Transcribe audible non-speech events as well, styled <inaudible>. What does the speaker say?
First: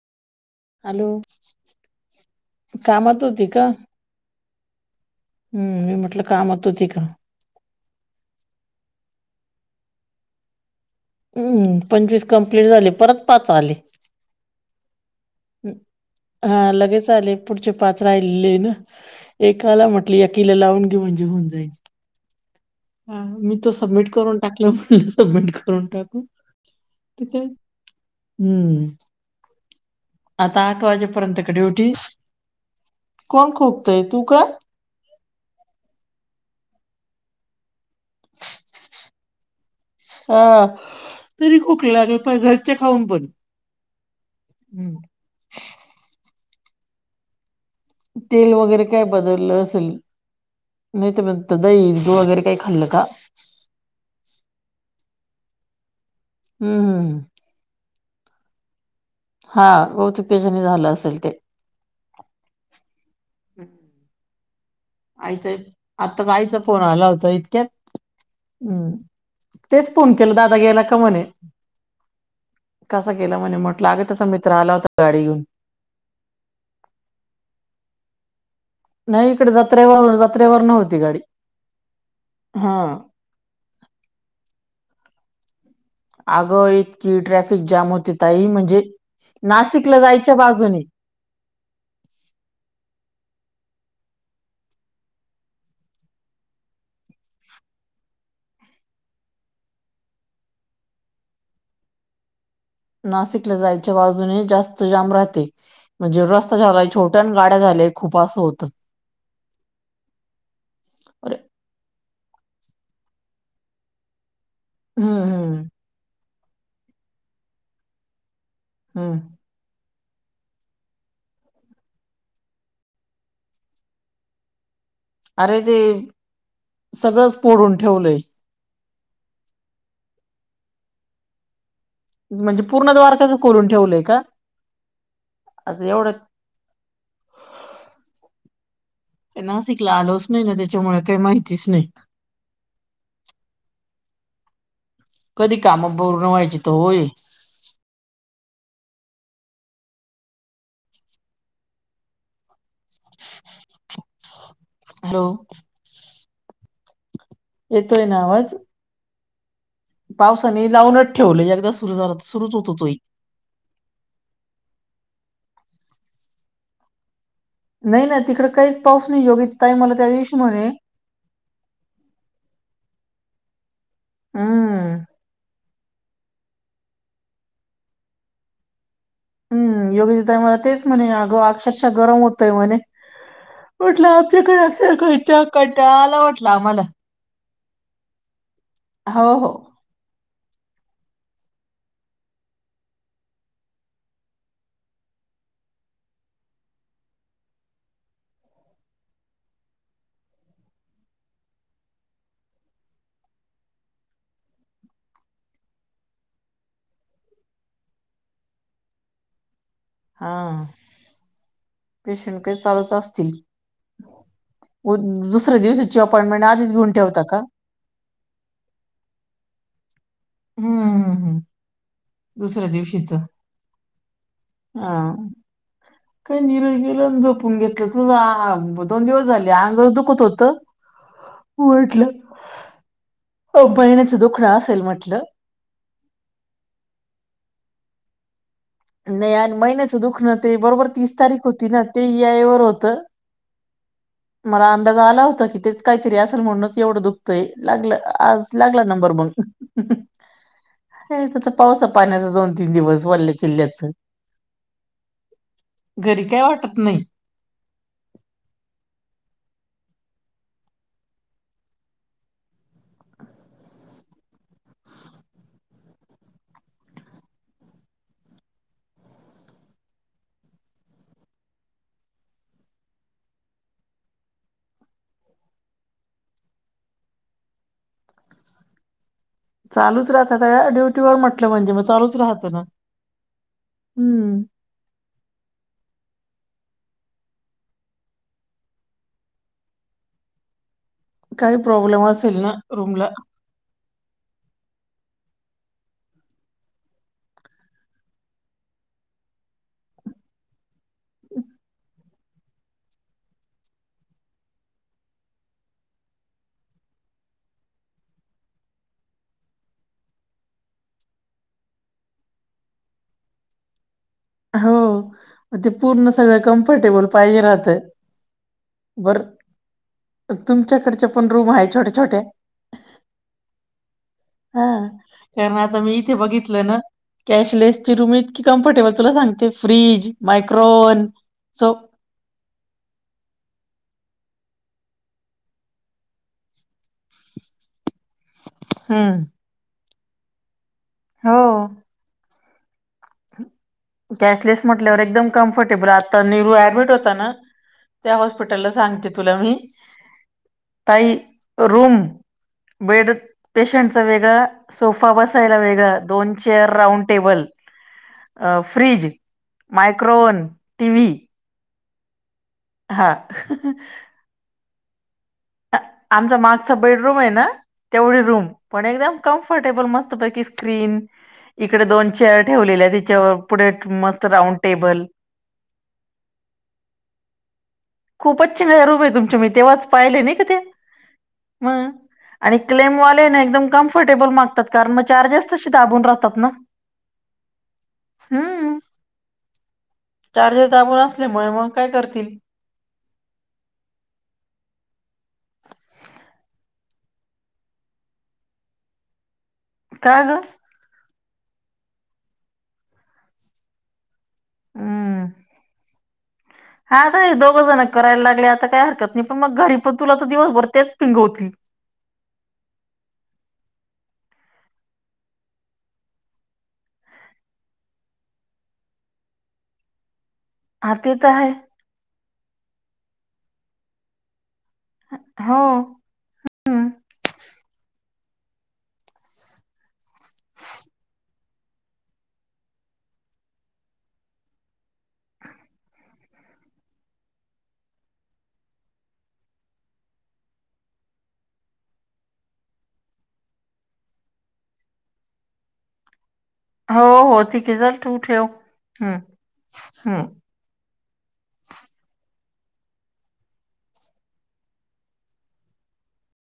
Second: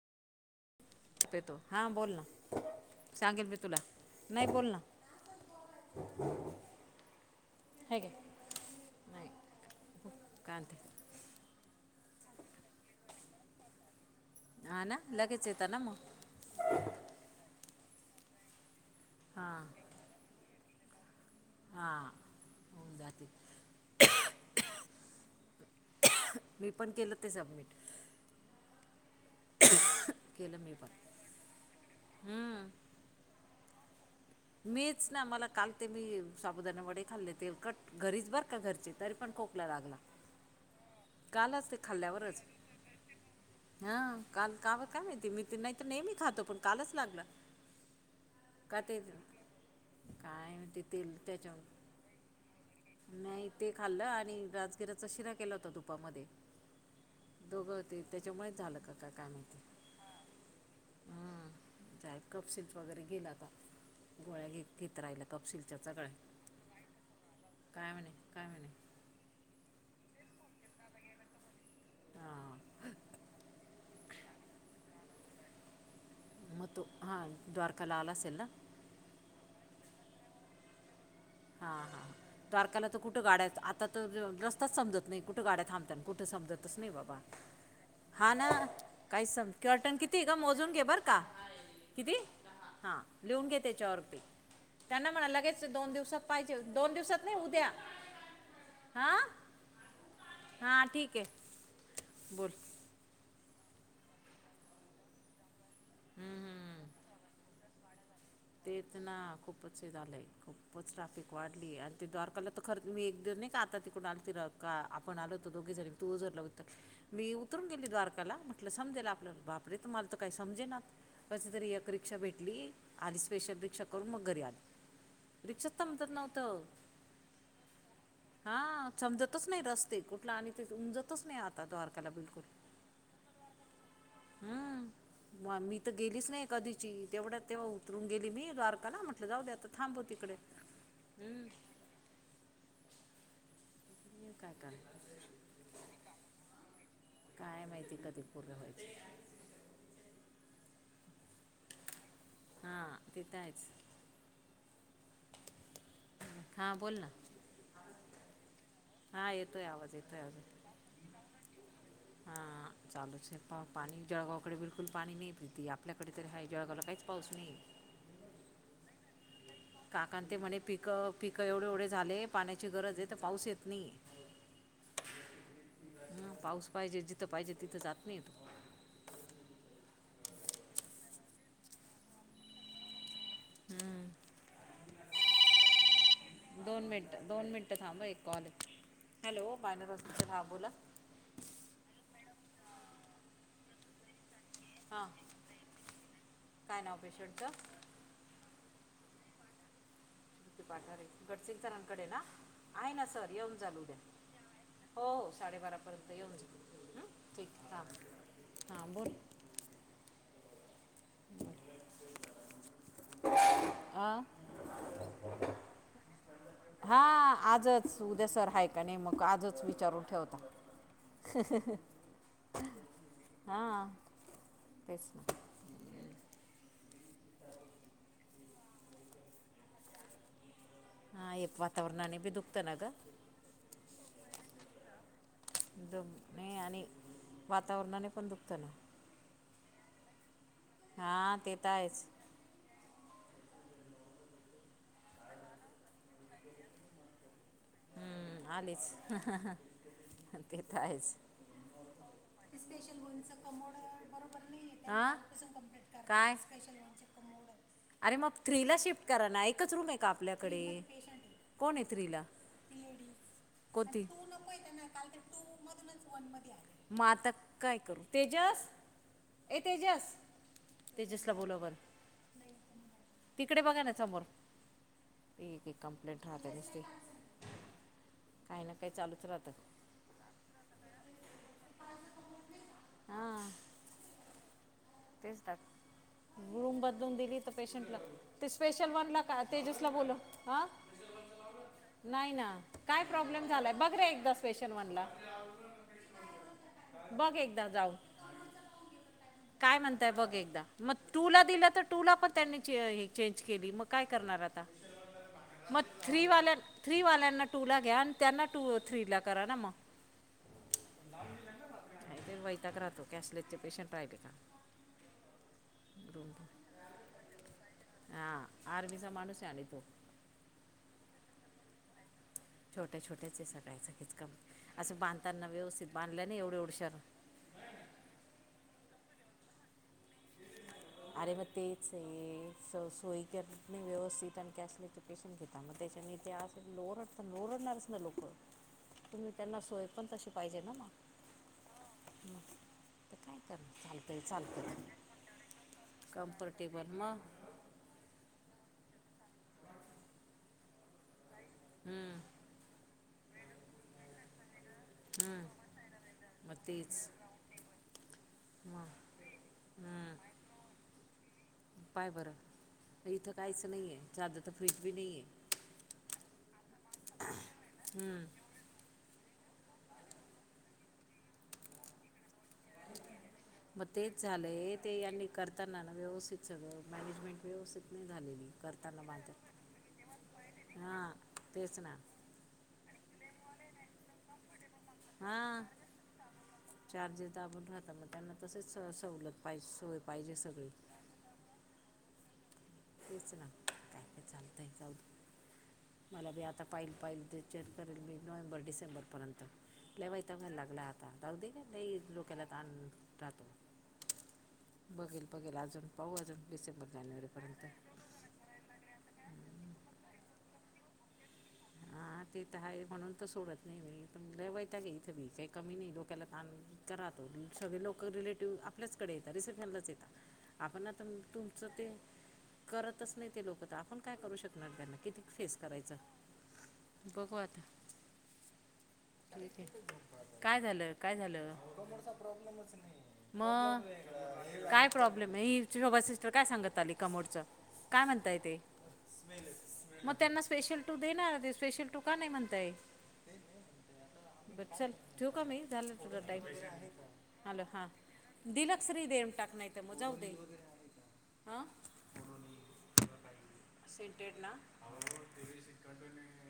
Hello ते तू हा बोलना, कामात होती सांगेल मी का तुला नाही बोल हम्म हम्म मी म्हटलं कामत होती का? कायग? नाय कायतर हम्म पंचवीस कमप्लीट झाले परत पाच आले हा ना लगेच येत हम्म, ना म. हा लगेच पुढचे पाच आले हां एकाला म्ह मी अकेली लावून घेऊन जून जाईल, हां होऊन हा जाते मी तर संमीट करून. टाकिन म्हणलं समिट करून टाकू मी पण केलं ते काय सबमिट हम्म. केलं आता मी आठ पण वाजेपर्यंत का, ड्युटी कोण खोकतय तू का. मीच ना मला काल ते, मी साबुदाना वडे खाल्ले तेलकट. घरीच बरं का घरचे तरी पण खोकला लागला. हो. कालच ते खाल्ल्यावरच, पण ह हम्म. <unintelligible> ते नाही तर नेहमी खातो, पण कालच लागलं. तेल वगैरे काय बदल असेल, काय ते नाही तेल त्याच्या तर दही <unintelligible> वगैरे काय खाल्लं. का नाही ते खाल्लं, आणि राजगिराचा शिरा केला होता तुपामध्ये. हम्म. दोघं होते त्यांच्यामुळेच झालं का काय. काय माहिती हा बहुतेक तेच्यानी झालं असेल ते. हं. जाय कप सिल्क वगैरे घेइल आता, हम्म. गोळ्या घेत घेत राहिल्या कप आईचा सिल्कच्या चगळाय. आत्ताच आईचा फोन आला होता इतक्यात काय म्हणे हम्म. तेच फोन केला, दादा गेला का म्हणे. हां कसा गेला म्हणे म्हटलं अगं, त्यांचा मित्र आला होता गाडी घेऊन. म तो हां द्वारकाला आला असेल ना. नाही इकडे जत्रेवर, जत्रेवर नव्हती गाडी. हा हा हा द्वारकाला तर कुठं गाड्या आता तर, रस्ताच समजत नाही कुठं गाड्यात थांबतन. कुठ अगं समजतच नाही बाबा इतकी ट्रॅफिक जाम होती हा ताई ना, म्हणजे काहीच समज कॉटन नाशिकला किती आहे जायच्या गं मोजून बाजूने घे बरं. कां. किती हां लिहून घे तेच्यावरती, त्यांना म्हणाव लगेच दोन दिवसात. पाहिजे दोन दिवसात नाही उद्या हां. हा ठीक ये बोल. नाशिकला जायच्या बाजूने जास्त जाम राहते. म्हणजे हम्म रस्ता झाला हम्म छोटा आणि गाड काय झाले खूप असं होतं. केतना खूपचं हे झालंय. खूपचं ट्राफिक अरे वाढली ये. आणि ते द्वारकाला तर खरं मी एक दिव नाही का, आता तिकडुन आलते ते राहतं. का आपण हम्म आलोत हम्म दोघे जणी, तू उझरला मी उतरून गेली द्वारकाला मग. म्हटल समजेल हम्म आपलं बापरे तुम्हाला तर काही समजेना, कस तरी एक रिक्षा भेटली. आधी स्पेशल रिक्षा करून मग घरी आली. अरे रिक्षाच ते समजत नव्हतं सगळंच पोडून ठेवलंय. हा समजतच नाही रस्ते, कुठला आणि ते उंजत. समजतच नाही. आता द्वारकाला बिल म्हणजे पूर्ण द्वारका उखलून ठेवलंय का. हम्म म मी आता तर एवढं गेलीच नाही, कधीची तेवढ्यात तेव. उतरून गेली मी द्वारका ला, म्हटलं जाऊ दे आता नाशिकला थांबू आलोच तिकडे नाही ना त्याच्यामुळे काही हम्म. माहितीच नाही. हम्म काय काय. कधी कामं बोलून व्हायची ओ ये. काय माहिती कधी पूर्ण व्हायची. हा ते तर हायच. हॅलो. हा बोल ना. येतोय ना आवाज. हा येतोय आवाज येतोय पावसाने लावूनच ठेवलंय एकदा सुरू झाला तर हा सुरूच होतो तोही. चालूच हे. पाणी जळगावकडे बिलकुल पाणी नाही प्रीती आपल्याकडे तरी आहेा जळगावला काहीच पाऊस नाहीये. नाही ना तिकड काहीच पाऊस नाही योगी ताय मला त्या काकांते दिवशी ते म्हणे. पिकं पिकं एवढे एवढे झाले, पाण्याची गरज आहे तर पाऊस येत नाही. हम्म ह पाऊस पाहिजे जिथं पाहिजे तिथं जात नाही. हम्म योगिताताई गरज आहे मला तेच म्हणे अगं अक्षरशः गरम होतय म्हणे म्हट हम्म. <unintelligible> दोन मिनिटं दोन मिनिटं थांब एक कॉल हो हो हॅलो मायनर हॉस्पिटल हा बोला हा काय नाव पेशंटचं? पाठार गटसिंग सरांकडे ना आहे ना सर येऊन जा उद्या. हो साडेबारापर्यंत येऊन जा ह ठीक ह हां बोल. हा पेशंटकही चालूच असतील. हां दुस्या दिवसाची अपॉइंटमेंट आधीच. घेऊन हा ठेवता का? आजच उद्या सर आहेय का नाही मग आजच विचारून ठेवता. हम्म. हम्म. ह, हह. दुसऱ्या दिवशीच तेच हा. ना काही निरश गेलं जपून घेतलं तर दोन दिवस झाले अंग दुखत होत. हां हे म्हटलं, वातावरणाने बी दुखतं ना गं बहिणीच दुखणं असेल म्हटल. दु म नई आणि. वातावरणाने पण दुखतं ना. नाही आणि महिन्याचं दुख न ते बरोबर तीस हां तारीख ते होती तर ना आहेच ते वेळेवर होतं. मला अंदाज आला होता की तेच काहीतरी असल म्हणूनच एवढं दुःख. ते लागलं आज लागला नंबर मग. तेथ आहेच हे त्याचं पावसा पाण्याचं दोन तीन स्पेशल दिवस गच वल्ल्या कमोड चिल्ल्याचं बरोबर नाही हा? स कप्लीट घरी काय वाटत स्पेशल? नाही. अरे मग थ्री ला शिफ्ट करा ना एकच रूम आहे का आपल्याकडे? कोण ए थ्री ला, लेडीज कोणती? म आता काय करू तेजस. ए तेजस, तेजसला बोलव बर. तिकडे बघा ना समोर एक एक कंप्लेंट राहते नसत काही ना काही चालूच राहत चालूच राहत त्या ड्युटीवरर म्हटलं म्हणजे मग चालूच राहतं ना हां हम्म तेच तर रूम बदलून दिली तर पेशंटला ते स्पेशल वनला का, तेजसला बोल हा. काही प्रॉब्लेम नाही असेल ना काय रूमला प्रॉब्लेम झालाय बघ. रे एकदा स्पेशन वनला बघ एकदा जाऊन. काय म्हणताय बघ एकदा मग टूला दिला तर टूला पण. त्यांनी चेंज केली मग काय करणार आता मगथ्री वाल्या थ्री वाल्यांना टू ला घ्या आणि त्यांना टू थ्री ला करा ना मग ते वैताक राहतो कॅशलेसचे पेशंट राहिले का. हो. मग ते पूर्ण रूम सगळं कम्फर्टेबल पाहिजे राहतं बर. त्याने तो तुमच्याकडचे पण रूम आहे छोट्या छोट्या. छोट्या छोट्याचे सटायचं कीच कम हा असं बांधताना व्यवस्थित बांधलं नाही एवढे एवढं शर. कॅश लिस्ट ची रूम इतकी कम्फर्टेबल तुला सांगते फ्रीज मायक्रोन अरे मग सो तेच आहे सोयी करता नाही व्यवस्थित आणि स्पेशलिस्ट चे पेशंट घेता मग त्याच्या ने ते अजूनच. लोरडता लोरडणारच ना लोक हम्म तुम्ही त्यांना सोय पण तशी पाहिजे ना मग. हो काय कर चालतय चालत. कॅशलेस म्हटल्यावर एकदम कम्फर्टेबल आता मीरू ॲडडमिट होतता ना त्या हॉस्पिटलला सांगते तुला मी ताई रूम. हम्म, बेड पेशंटच वेगळां सोफा हम्म. बसायला वेगळा दोन मग चेअर राऊंड तेच टेबल. अ मग फ्रिज हम्म. Micro oven TV. पाय बरं इथं काहीच नाहीये सादा तर फ्रीज बी नाहीये. आमचा मागचा बेडरूम आहे ना तेवढी आहे रूम पण एकदम कम्फर्टेबल मस्त पैकी स्क्रीन. इकडे दोन चेअर ठेवलेले आहेत, तिच्यावर पुढे मस्त राऊंड टेबल. त्यांना व्यवथच मॅनेजमेंट व्यवस्थित सगळं खूपच छान आहे तुमच्या तेव्हाच पाहिले नाही का ते हां तेच मग ना आणि क्लेमवाले ना एकदम कम्फर्टेबल मागतात कारण मग दाबून राहतात ना. चार्जे दाबून राहतात मग त्यांना तसेच हम्म सवलत पाहिज सोय पाहिजे सगळी पुढं असल्यामुळे मग. काय करतील? तेच ना काय तरी चालतंय जाऊदे. मला बी आता पाईल पाईल ते चेक करेल मी नोव्हेंबर डिसेंबरपर्यंत. लय काय ग वैताग होईल लागला आता जाऊदे ग लय डोक्याला ताण राहतो. हम्म बघेल बघेल अजून पाहू अजून डिसेंबर हा आता हे जानेवारीपर्यंत. दोघं जण करायला लागले आता काय हरकत नाही पण मग घरी पण तुला तर दिवसभर तेच पिंगवती. हा ह ते तर आहे तर सोडत म्हणून तर सोडत नाही पण लय वैताग आहे इथे बी काय कमी नाही डोक्याला ताण. क राहतो सगळे लोक रिलेटिव्ह आपल्याचकडे येतात रिसेप्शनलाच येतात. आपण हा आता ते तर आहे तुमचं ते करतच नाही ते लोक तर आपण काय करू शकणार त्यांना किती फेस हो करायचां हम्म बघू आता. काय झालं काय झालं प्रॉब्लेमच नाही मग काय प्रॉब्लेम आहे ही शोबा सिस्टर काय सांगत आली कमोडचं? काय म्हणताय ते मग त्यांना स्पेशल टू देना. स्पेशल टुका नाही म्हणताय. बर चल ठेऊ का मी झालं तुझ टाईम. हो हो हॅलो ठीक आहे हा चल तू ठेव दिलक श्री हम्म देम टाक नाहीत मु जााऊ हम्म दे. हां सीटेड ना.